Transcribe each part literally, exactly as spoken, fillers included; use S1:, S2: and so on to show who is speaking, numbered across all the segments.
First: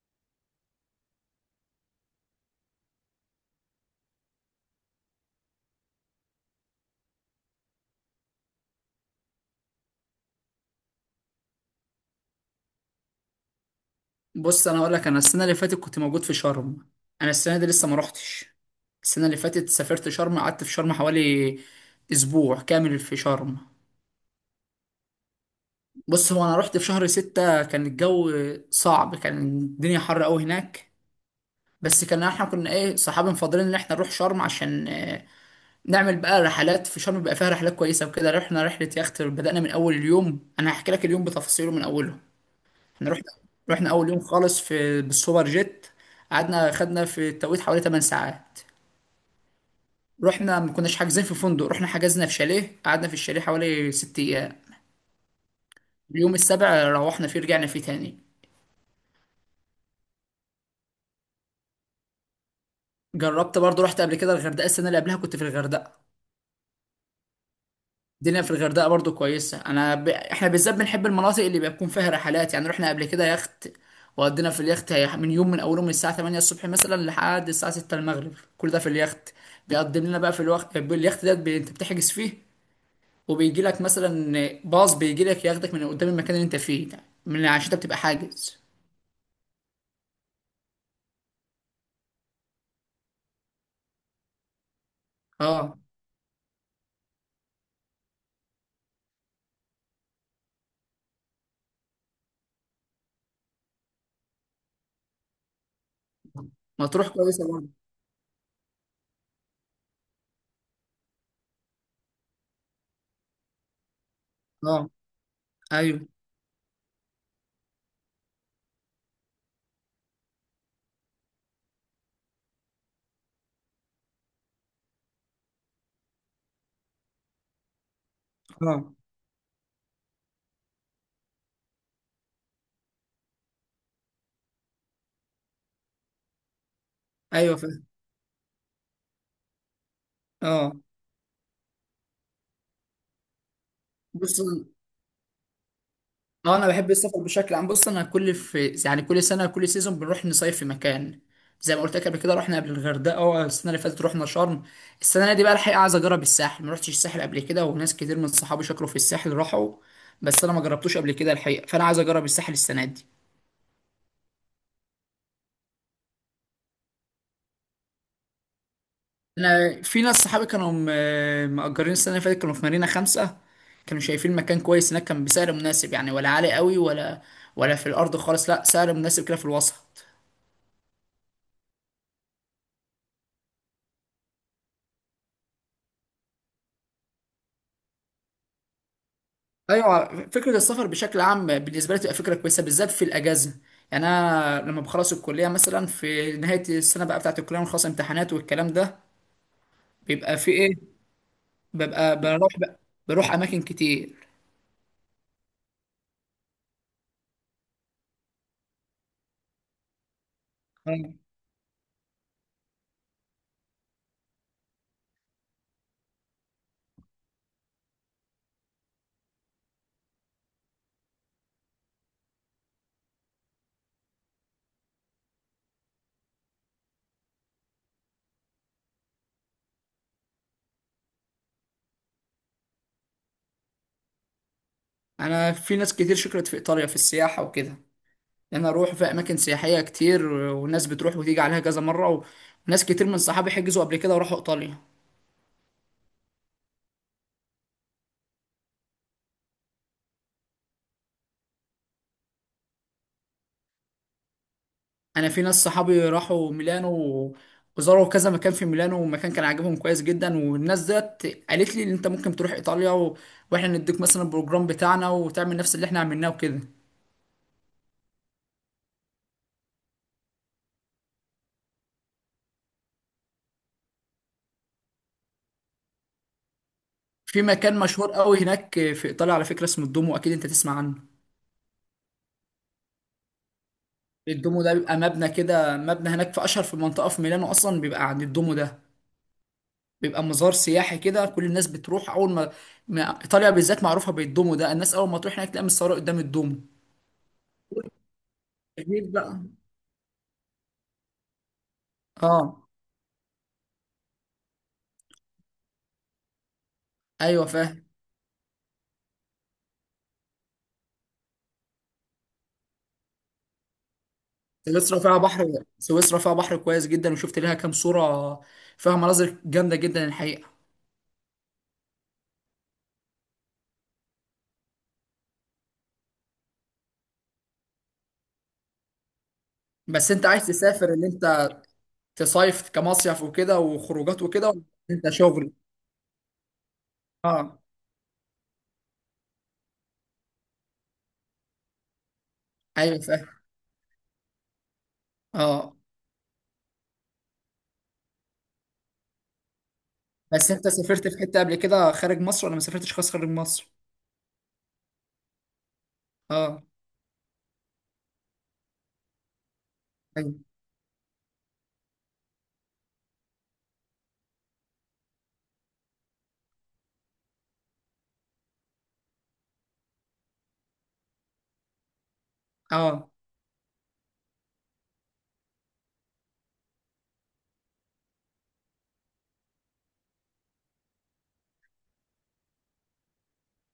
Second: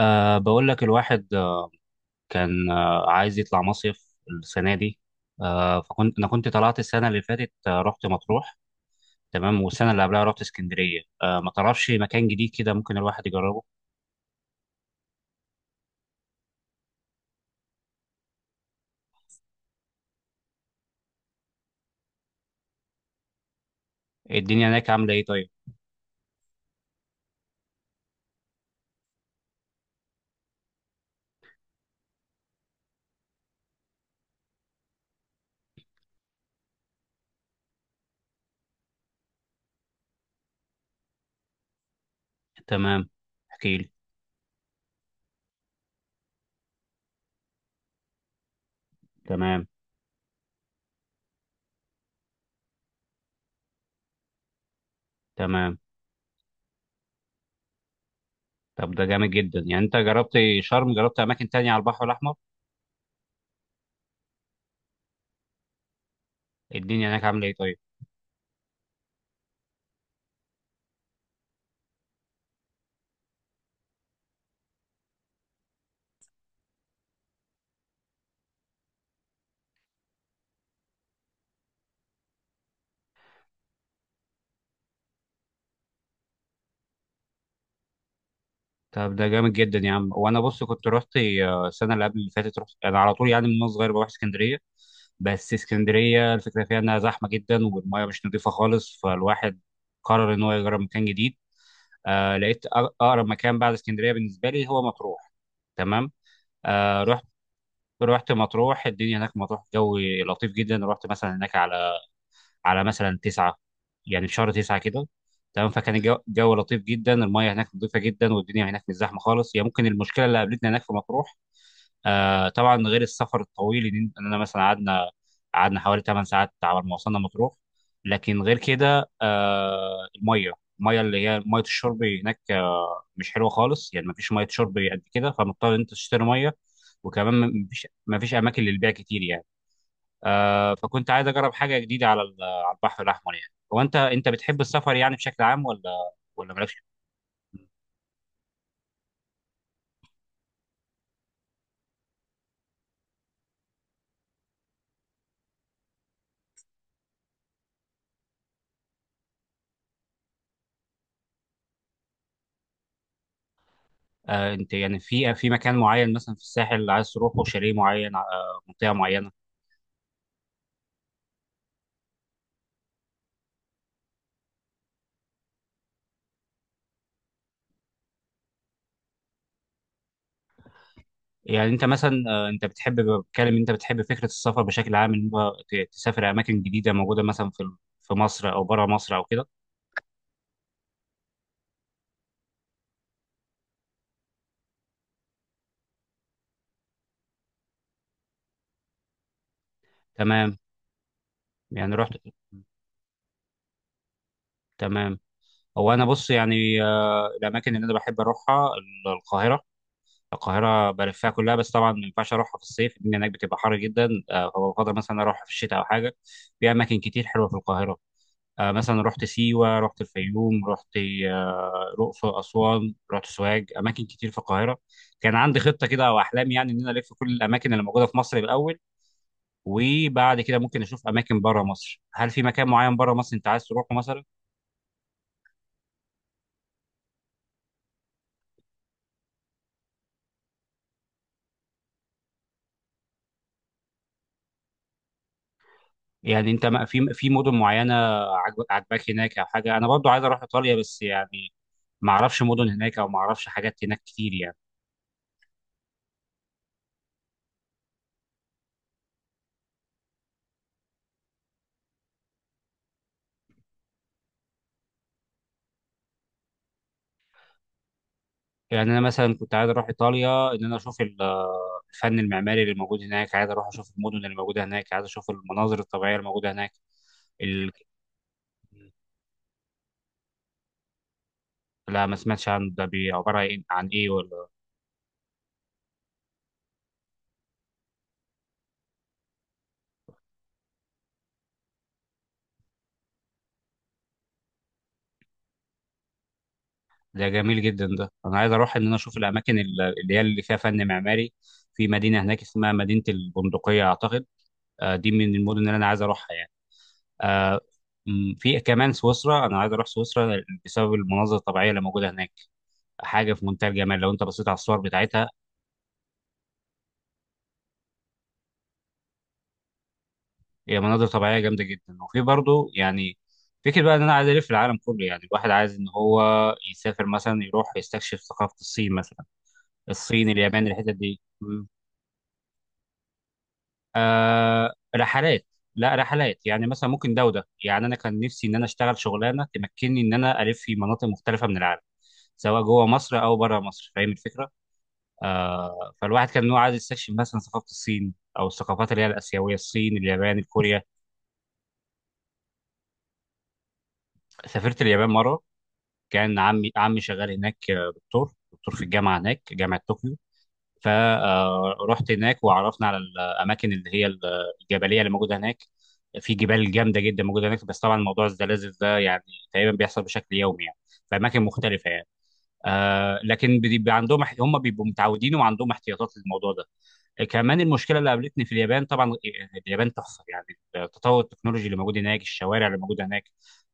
S1: أه بقول لك الواحد، آه، كان، آه، عايز يطلع مصيف السنة دي. أه فكنت أنا كنت طلعت السنة اللي فاتت، آه، رحت مطروح. تمام. والسنة اللي قبلها رحت اسكندرية. أه ما تعرفش مكان جديد كده ممكن الواحد يجربه؟
S2: بص، انا اقول لك، انا السنه اللي فاتت كنت موجود في شرم. انا السنه دي لسه ما روحتش. السنه اللي فاتت سافرت شرم، قعدت في شرم حوالي اسبوع كامل في شرم.
S1: الدنيا هناك عاملة إيه طيب؟
S2: بص، هو انا رحت في شهر ستة، كان الجو صعب، كان الدنيا حر قوي هناك. بس كان احنا كنا ايه، صحابي مفضلين ان احنا نروح شرم عشان آه، نعمل بقى رحلات في شرم، بيبقى فيها رحلات كويسه وكده. رحنا رحله يخت، بدأنا من اول اليوم. انا هحكي لك اليوم بتفاصيله من اوله.
S1: تمام.
S2: احنا رحنا
S1: احكي لي.
S2: رحنا اول يوم خالص في بالسوبر جيت. قعدنا خدنا في التوقيت حوالي 8 ساعات.
S1: تمام.
S2: رحنا، ما كناش حاجزين في فندق، رحنا حجزنا في شاليه، قعدنا في الشاليه حوالي 6 ايام.
S1: تمام.
S2: اليوم السابع روحنا فيه رجعنا فيه تاني.
S1: طب ده جامد جدا، يعني أنت جربت شرم، جربت أماكن تانية على البحر الأحمر؟
S2: جربت برضو، رحت قبل كده الغردقة، السنة اللي قبلها كنت في الغردقة.
S1: الدنيا هناك عاملة إيه طيب؟
S2: الدنيا في الغردقه برضو كويسه. انا ب... احنا بالذات بنحب المناطق اللي بيكون فيها رحلات. يعني رحنا قبل كده يخت وقضينا في اليخت هي- من يوم من اوله من الساعه تمانيه الصبح مثلا لحد الساعه سته المغرب. كل ده في اليخت. بيقدم لنا بقى في الوقت اليخت ده، بي... انت بتحجز فيه، وبيجي لك مثلا باص بيجي لك ياخدك من قدام المكان اللي انت فيه ده، من عشان انت بتبقى حاجز.
S1: طب ده جامد جدا يا عم. وانا بص كنت رحت، آه، السنه اللي قبل اللي فاتت رحت انا على طول، يعني من وانا صغير بروح اسكندريه. بس
S2: اه،
S1: اسكندريه الفكره فيها انها زحمه جدا والميه مش نظيفه خالص، فالواحد قرر ان هو يجرب مكان جديد. آه لقيت أق- اقرب مكان بعد اسكندريه بالنسبه لي هو مطروح. تمام. آه
S2: مطروح
S1: رحت
S2: كويسه برضه.
S1: رحت مطروح. الدنيا هناك في مطروح جو لطيف جدا. رحت مثلا هناك على على مثلا تسعة، يعني في شهر
S2: اه،
S1: تسعة كده. تمام. فكان
S2: ايوه.
S1: الجو الجو لطيف جدا. المياه هناك نظيفة جدا والدنيا هناك مش زحمة خالص. هي ممكن المشكلة اللي قابلتنا هناك في مطروح، آه طبعا، غير السفر الطويل، ان إن انا مثلا قعدنا قعدنا حوالي ثماني ساعات على ما وصلنا مطروح. لكن غير
S2: اه،
S1: كده، آه المية المية اللي هي مية الشرب هناك آه مش حلوة خالص. يعني مفيش مية شرب قد كده، فمضطر إن انت تشتري مية.
S2: ايوه،
S1: وكمان
S2: فاهم.
S1: مفيش مفيش اماكن للبيع كتير يعني.
S2: اه.
S1: آه فكنت عايز اجرب حاجه جديده على ال- على البحر الاحمر. يعني هو انت انت
S2: بص،
S1: بتحب السفر يعني بشكل عام، ولا ولا
S2: اه، انا
S1: مالكش؟
S2: بحب السفر بشكل عام. بص، انا كل في يعني كل سنه، كل سيزون بنروح نصيف في مكان. زي ما قلت لك قبل كده رحنا قبل الغردقه، اه، السنه اللي فاتت رحنا شرم. السنه دي بقى الحقيقه عايز اجرب الساحل، ما رحتش الساحل قبل كده، وناس كتير من صحابي شكروا في الساحل راحوا، بس انا ما جربتوش قبل كده الحقيقه، فانا عايز اجرب الساحل السنه دي.
S1: آه انت يعني في في مكان معين، مثلا في الساحل اللي عايز تروحه، شاليه معين، آه منطقه معينه؟
S2: انا في ناس صحابي كانوا م- مأجرين السنه اللي فاتت، كانوا في مارينا خمسة، كانوا شايفين مكان كويس هناك، كان بسعر مناسب يعني، ولا عالي قوي، ولا ولا في الارض خالص، لا، سعر مناسب كده في الوسط.
S1: يعني انت مثلا، آه انت بتحب، بتكلم انت بتحب فكره السفر بشكل عام، ان هو ت- تسافر اماكن جديده موجوده مثلا في ال- في مصر او بره مصر او كده؟
S2: ايوه، فكره السفر بشكل عام بالنسبه لي تبقى فكره كويسه، بالذات في الاجازه. يعني انا لما بخلص الكليه مثلا في نهايه السنه بقى بتاعه الكليه ونخلص امتحانات والكلام ده، بيبقى في
S1: تمام.
S2: ايه،
S1: يعني رحت.
S2: ببقى بروح بقى بروح اماكن كتير.
S1: تمام. هو انا بص يعني، آه الاماكن اللي انا بحب اروحها القاهره. القاهرة
S2: أيوة.
S1: بلفها كلها. بس طبعا ما ينفعش أروحها في الصيف، الدنيا هناك بتبقى حر جدا، آه، فبفضل مثلا أروحها في الشتاء أو حاجة. في أماكن كتير حلوة في القاهرة. آه، مثلا رحت سيوة، رحت الفيوم، رحت آه، الأقصر، أسوان، رحت سوهاج، أماكن كتير في القاهرة. كان عندي خطة كده أو أحلام، يعني إن أنا ألف كل الأماكن اللي موجودة في مصر الأول، وبعد كده ممكن أشوف أماكن بره مصر. هل في مكان معين بره مصر أنت عايز تروحه مثلا؟
S2: انا في ناس كتير شكرت في ايطاليا في السياحه وكده. انا اروح في اماكن سياحيه كتير، والناس بتروح وتيجي عليها كذا مره، و- وناس كتير من صحابي حجزوا قبل كده وراحوا ايطاليا.
S1: يعني انت ما- في في مدن معينه عجب- عجباك هناك او حاجه؟ انا برضو عايز اروح ايطاليا، بس يعني ما اعرفش مدن هناك او ما اعرفش حاجات هناك كتير يعني.
S2: انا في ناس صحابي راحوا ميلانو و- وزاروا كذا مكان في ميلانو، ومكان كان عاجبهم كويس جدا، والناس ديت قالت لي ان انت ممكن تروح ايطاليا و... واحنا نديك مثلا البروجرام بتاعنا وتعمل نفس اللي احنا عملناه وكده.
S1: يعني انا مثلا كنت عايز اروح ايطاليا، ان انا اشوف ال- الفن المعماري اللي موجود هناك، عايز اروح اشوف المدن اللي موجوده هناك، عايز اشوف المناظر الطبيعيه الموجوده هناك.
S2: في
S1: ال...
S2: مكان مشهور قوي هناك في ايطاليا على فكره اسمه الدومو، اكيد انت تسمع عنه.
S1: لا، ما سمعتش عن ده، بي- عباره عن إيه، عن ايه ولا؟
S2: الدومو ده بيبقى مبنى كده، مبنى هناك في اشهر في منطقه في ميلانو، اصلا بيبقى عند الدومو ده، بيبقى مزار سياحي كده، كل الناس بتروح اول ما ما- ايطاليا بالذات معروفه بالدومو ده، الناس اول ما تروح هناك تلاقي متصوره قدام الدومو.
S1: ده جميل جدا، ده انا عايز اروح ان انا
S2: غير
S1: اشوف
S2: بقى.
S1: الاماكن ال- اللي هي اللي فيها فن معماري. في مدينه
S2: اه،
S1: هناك اسمها مدينه البندقيه اعتقد. آه، دي من المدن اللي انا عايز اروحها يعني.
S2: ايوه،
S1: آه،
S2: فاهم.
S1: م، في كمان سويسرا، انا عايز اروح سويسرا بسبب المناظر الطبيعيه اللي موجوده هناك. حاجه في منتهى الجمال لو انت بصيت على الصور
S2: سويسرا فيها
S1: بتاعتها.
S2: بحر سويسرا فيها بحر كويس جدا، وشفت لها كام صورة، فيها مناظر جامدة جدا الحقيقة.
S1: هي مناظر طبيعيه جامده جدا، وفي برضه يعني فكرة بقى ان انا عايز الف العالم كله، يعني الواحد عايز ان هو يسافر مثلا، يروح يستكشف ثقافه الصين مثلا.
S2: بس انت
S1: الصين،
S2: عايز
S1: اليابان، الحتت
S2: تسافر ان
S1: دي.
S2: انت تصيف كمصيف وكده وخروجات وكده، ولا
S1: آه
S2: انت
S1: رحلات.
S2: شغل؟
S1: لا رحلات، يعني مثلا ممكن ده وده.
S2: اه،
S1: يعني انا كان نفسي ان انا اشتغل شغلانه تمكنني ان انا الف في مناطق مختلفه من العالم، سواء جوه
S2: ايوه،
S1: مصر
S2: فاهم.
S1: او بره مصر، فاهم الفكره؟
S2: اه،
S1: آه فالواحد كان إن هو عايز يستكشف مثلا ثقافه الصين او الثقافات اللي هي الاسيويه، الصين، اليابان،
S2: بس انت
S1: الكوريا.
S2: سافرت في حتة قبل كده خارج مصر، ولا ما سافرتش خالص خارج مصر؟
S1: سافرت اليابان مره. كان
S2: اه،
S1: عمي عمي شغال هناك، آه، دكتور دكتور في الجامعه هناك، جامعه طوكيو.
S2: ايوه.
S1: فرحت هناك، وعرفنا على الاماكن اللي هي الجبليه اللي موجوده هناك. في جبال جامده جدا موجوده هناك. بس طبعا موضوع الزلازل ده يعني تقريبا بيحصل بشكل يومي يعني، في اماكن مختلفه يعني.
S2: اه،
S1: آه لكن بيبقى عندهم، هم بيبقوا متعودين وعندهم احتياطات للموضوع ده. كمان المشكله اللي قابلتني في اليابان. طبعا اليابان تحفه يعني، التطور التكنولوجي اللي موجود هناك، الشوارع اللي موجوده هناك.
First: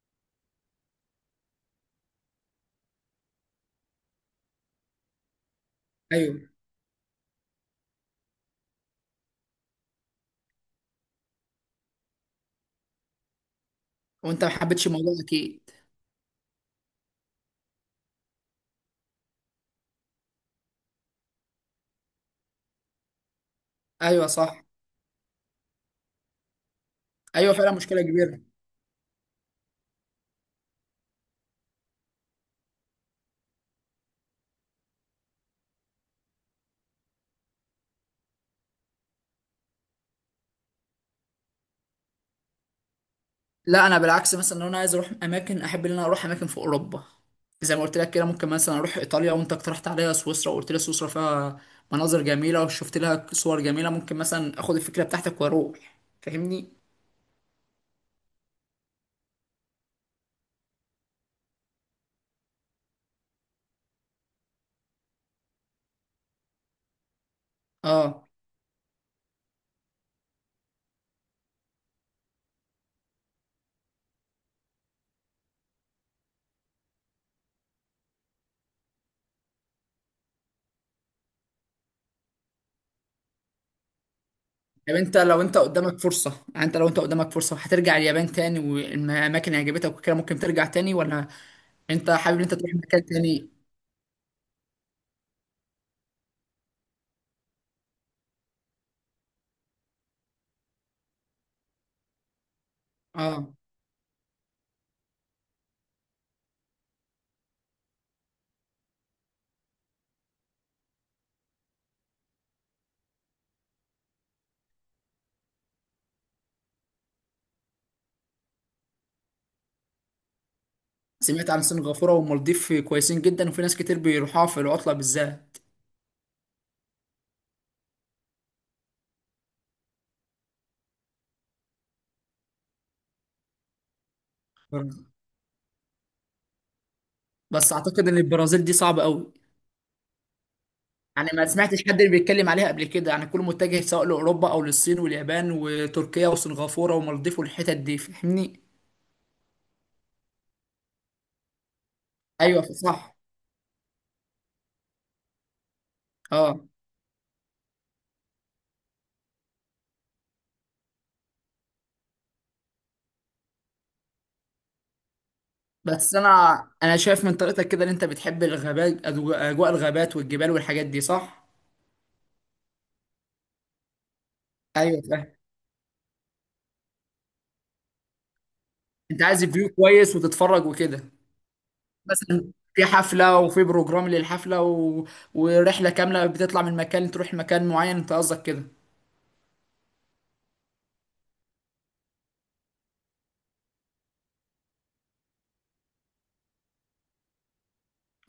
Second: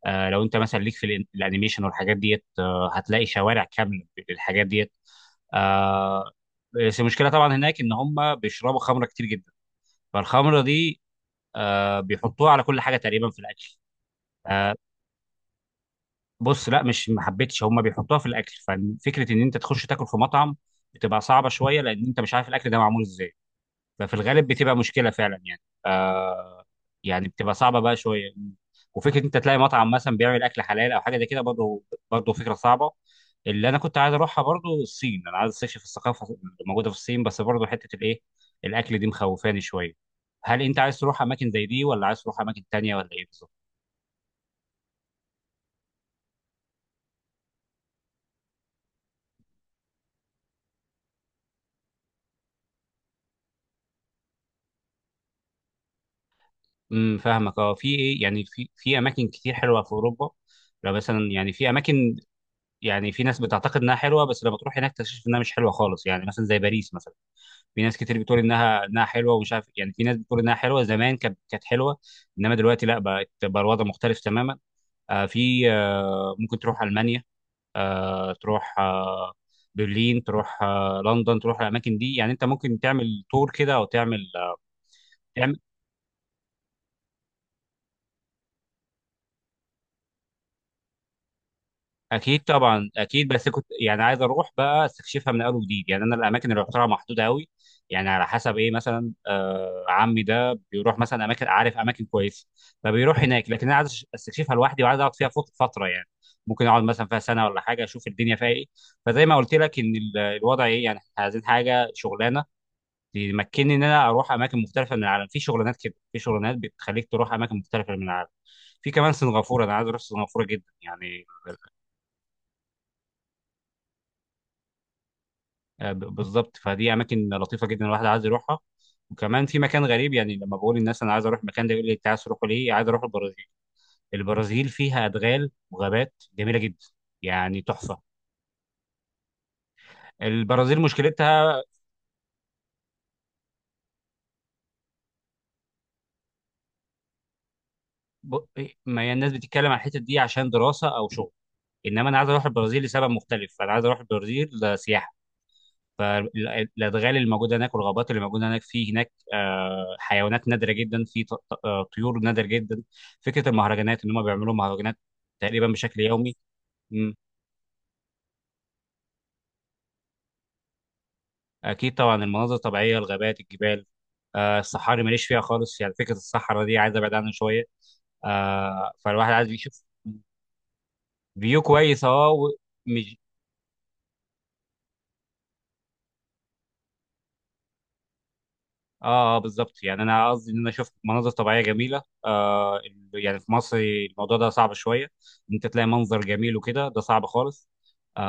S1: آه لو انت مثلا ليك في الأن- الانيميشن والحاجات ديت، آه هتلاقي شوارع كامله بالحاجات ديت. آه
S2: ايوه.
S1: بس المشكله طبعا هناك ان هم بيشربوا خمره كتير جدا. فالخمره دي آه بيحطوها على كل حاجه تقريبا في الاكل.
S2: وانت ما
S1: آه
S2: حبيتش الموضوع اكيد.
S1: بص، لا مش ما حبيتش، هم بيحطوها في الاكل، ففكره ان انت تخش تاكل في مطعم بتبقى صعبه شويه، لان انت مش عارف الاكل ده معمول ازاي، ففي
S2: ايوه،
S1: الغالب
S2: صح.
S1: بتبقى مشكله فعلا يعني. آه، يعني
S2: ايوه،
S1: بتبقى
S2: فعلا
S1: صعبه بقى
S2: مشكلة
S1: شويه.
S2: كبيرة.
S1: وفكره انت تلاقي مطعم مثلا بيعمل اكل حلال او حاجه زي كده برضه، برضه فكره صعبه. اللي انا كنت عايز اروحها برضه الصين، انا عايز استكشف الثقافه اللي موجوده في الصين، بس برضه حته الايه، الاكل دي مخوفاني شويه. هل انت عايز تروح اماكن زي دي ولا عايز تروح اماكن تانية ولا ايه بالظبط؟
S2: لا، انا بالعكس مثلا لو انا عايز اروح اماكن، احب ان انا اروح اماكن في اوروبا. زي ما قلت لك كده، ممكن مثلا اروح ايطاليا، وانت اقترحت عليا سويسرا وقلت لي سويسرا فيها مناظر جميله وشفت لها صور جميله، ممكن مثلا اخد الفكره بتاعتك واروح، فاهمني.
S1: امم فاهمك. اه في ايه يعني، في في اماكن كتير حلوه في اوروبا. لو مثلا يعني في اماكن، يعني في ناس بتعتقد انها حلوه بس لما تروح هناك تكتشف انها مش حلوه خالص، يعني مثلا زي باريس مثلا. في ناس كتير
S2: اه،
S1: بتقول انها انها حلوه ومش عارف، يعني في ناس بتقول انها حلوه زمان، كانت كانت حلوه. انما دلوقتي لا، بقت بقى الوضع مختلف تماما. آه في، آه ممكن تروح المانيا، آه تروح، آه برلين، تروح آه لندن، تروح الاماكن دي، يعني انت ممكن تعمل تور كده او تعمل، آه،
S2: طب انت لو انت
S1: تعمل.
S2: قدامك فرصه يعني انت لو انت قدامك فرصه هترجع اليابان تاني، والاماكن اللي عجبتك وكده، ممكن ترجع تاني، ولا انت حابب
S1: اكيد
S2: ان انت تروح
S1: طبعا،
S2: مكان
S1: اكيد. بس
S2: تاني؟
S1: كنت يعني عايز اروح بقى استكشفها من اول وجديد، يعني انا الاماكن اللي رحتها محدوده قوي. يعني على حسب ايه، مثلا آه عمي ده بيروح مثلا اماكن، عارف اماكن كويسه، فبيروح هناك.
S2: اه،
S1: لكن انا عايز استكشفها لوحدي، وعايز اقعد فيها فت- فتره يعني. ممكن اقعد مثلا فيها سنه ولا حاجه، اشوف الدنيا فيها ايه. فزي ما قلت لك ان ال- الوضع ايه، يعني إحنا عايزين حاجه، شغلانه تمكنني ان انا اروح اماكن مختلفه من العالم. في شغلانات كده، في شغلانات بتخليك تروح اماكن مختلفه من العالم. في كمان سنغافوره، انا عايز اروح سنغافوره جدا يعني.
S2: سمعت عن سنغافوره والمالديف كويسين جدا، وفي ناس كتير بيروحوها في العطله بالذات.
S1: آه، ب- بالظبط، فدي اماكن لطيفه جدا الواحد عايز يروحها. وكمان في مكان غريب، يعني لما بقول للناس انا عايز اروح المكان ده، يقول لي انت عايز تروحه ليه؟ عايز اروح البرازيل. البرازيل فيها ادغال وغابات جميله جدا، يعني
S2: بس
S1: تحفه.
S2: اعتقد ان البرازيل دي صعبه قوي،
S1: البرازيل
S2: يعني ما
S1: مشكلتها،
S2: سمعتش حد اللي بيتكلم عليها قبل كده، يعني كله متجه سواء لاوروبا او للصين واليابان وتركيا وسنغافوره ومالديف والحتت دي،
S1: ب...
S2: فاهمني.
S1: ما هي الناس بتتكلم عن الحته دي عشان دراسه او شغل. انما انا عايز اروح
S2: ايوه،
S1: البرازيل لسبب
S2: صح.
S1: مختلف، انا عايز اروح البرازيل سياحه.
S2: اه،
S1: فالادغال اللي موجوده هناك والغابات اللي موجوده هناك، في هناك، آه، حيوانات نادره جدا، في ط- ط- آه، طيور نادره جدا. فكره المهرجانات ان هم بيعملوا مهرجانات تقريبا بشكل
S2: بس
S1: يومي.
S2: انا انا
S1: مم.
S2: شايف من طريقتك كده ان انت بتحب الغابات، أجو- اجواء الغابات والجبال والحاجات دي، صح؟
S1: اكيد طبعا. المناظر الطبيعيه، الغابات، الجبال، آه، الصحاري
S2: ايوه،
S1: ماليش
S2: فاهم.
S1: فيها خالص، يعني فكره الصحراء دي عايز ابعد عنها شويه. آه،
S2: انت
S1: فالواحد
S2: عايز
S1: عايز
S2: فيو
S1: يشوف.
S2: كويس وتتفرج وكده،
S1: فيو كويس، اه،
S2: مثلا في حفله، وفي بروجرام للحفله، و... ورحله كامله، بتطلع من مكان تروح مكان معين، انت قصدك كده؟
S1: اه، اه، بالظبط، يعني انا قصدي ان انا شفت مناظر طبيعيه جميله. آه ال- يعني في مصر الموضوع ده صعب شويه، ان انت تلاقي منظر جميل وكده، ده صعب خالص.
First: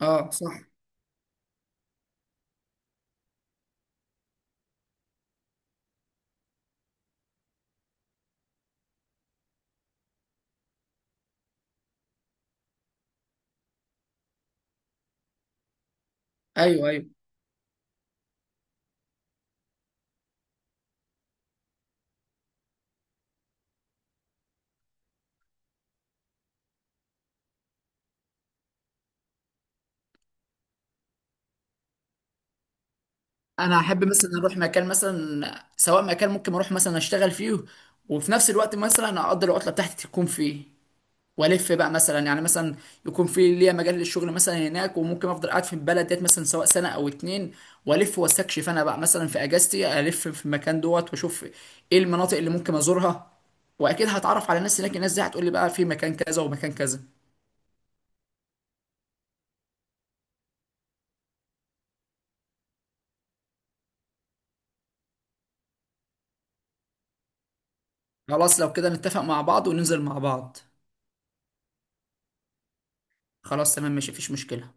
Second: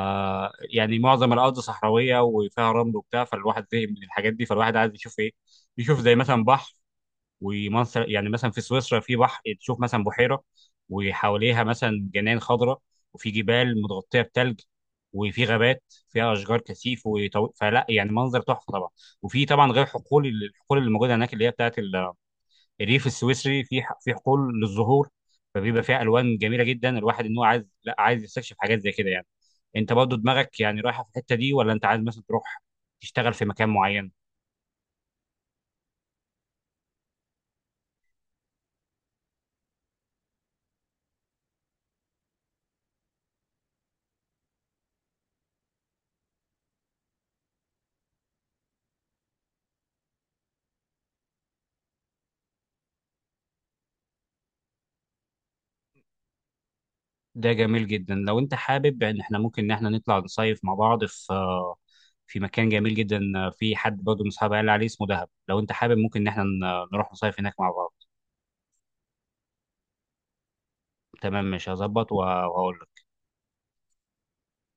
S2: اه، صح.
S1: يعني معظم الارض صحراويه وفيها رمل وبتاع، فالواحد زهق من الحاجات دي، فالواحد عايز يشوف ايه؟ يشوف زي مثلا بحر ومنظر، يعني مثلا في سويسرا في بحر، تشوف مثلا بحيرة وحواليها مثلا جنان خضراء، وفي جبال متغطية بتلج، وفي غابات فيها أشجار
S2: ايوه،
S1: كثيف
S2: ايوه.
S1: وطو... فلا يعني منظر تحفة طبعا. وفي طبعا غير حقول، الحقول اللي موجودة هناك اللي هي بتاعت ال- الريف السويسري، في ح- في حقول للزهور، فبيبقى فيها ألوان جميلة جدا. الواحد إن هو عايز، لا عايز يستكشف حاجات زي كده يعني. أنت برضه دماغك يعني رايحة في الحتة دي، ولا أنت عايز مثلا تروح تشتغل في مكان
S2: انا احب
S1: معين؟
S2: مثلا اروح مكان، مثلا سواء مكان ممكن اروح مثلا اشتغل فيه، وفي نفس الوقت مثلا اقدر العطله بتاعتي تكون فيه، والف بقى مثلا، يعني مثلا يكون في ليا مجال للشغل مثلا هناك، وممكن افضل قاعد في البلد ديت مثلا سواء سنه او اتنين، والف واستكشف انا بقى مثلا في اجازتي، الف في المكان دوت واشوف ايه المناطق اللي ممكن ازورها، واكيد هتعرف على ناس هناك، الناس دي هتقول لي بقى في مكان كذا ومكان كذا.
S1: ده جميل جدا. لو انت حابب، ان احنا ممكن ان احنا نطلع نصيف مع بعض في، آه، في مكان جميل جدا. آه، في حد برضه من اصحابي قال لي عليه اسمه دهب، لو انت حابب ممكن ان احنا ن- نروح نصيف هناك مع بعض.
S2: خلاص، لو كده نتفق مع بعض وننزل مع بعض.
S1: تمام. مش هظبط وهقول.
S2: خلاص، تمام، ماشي، مفيش مشكله.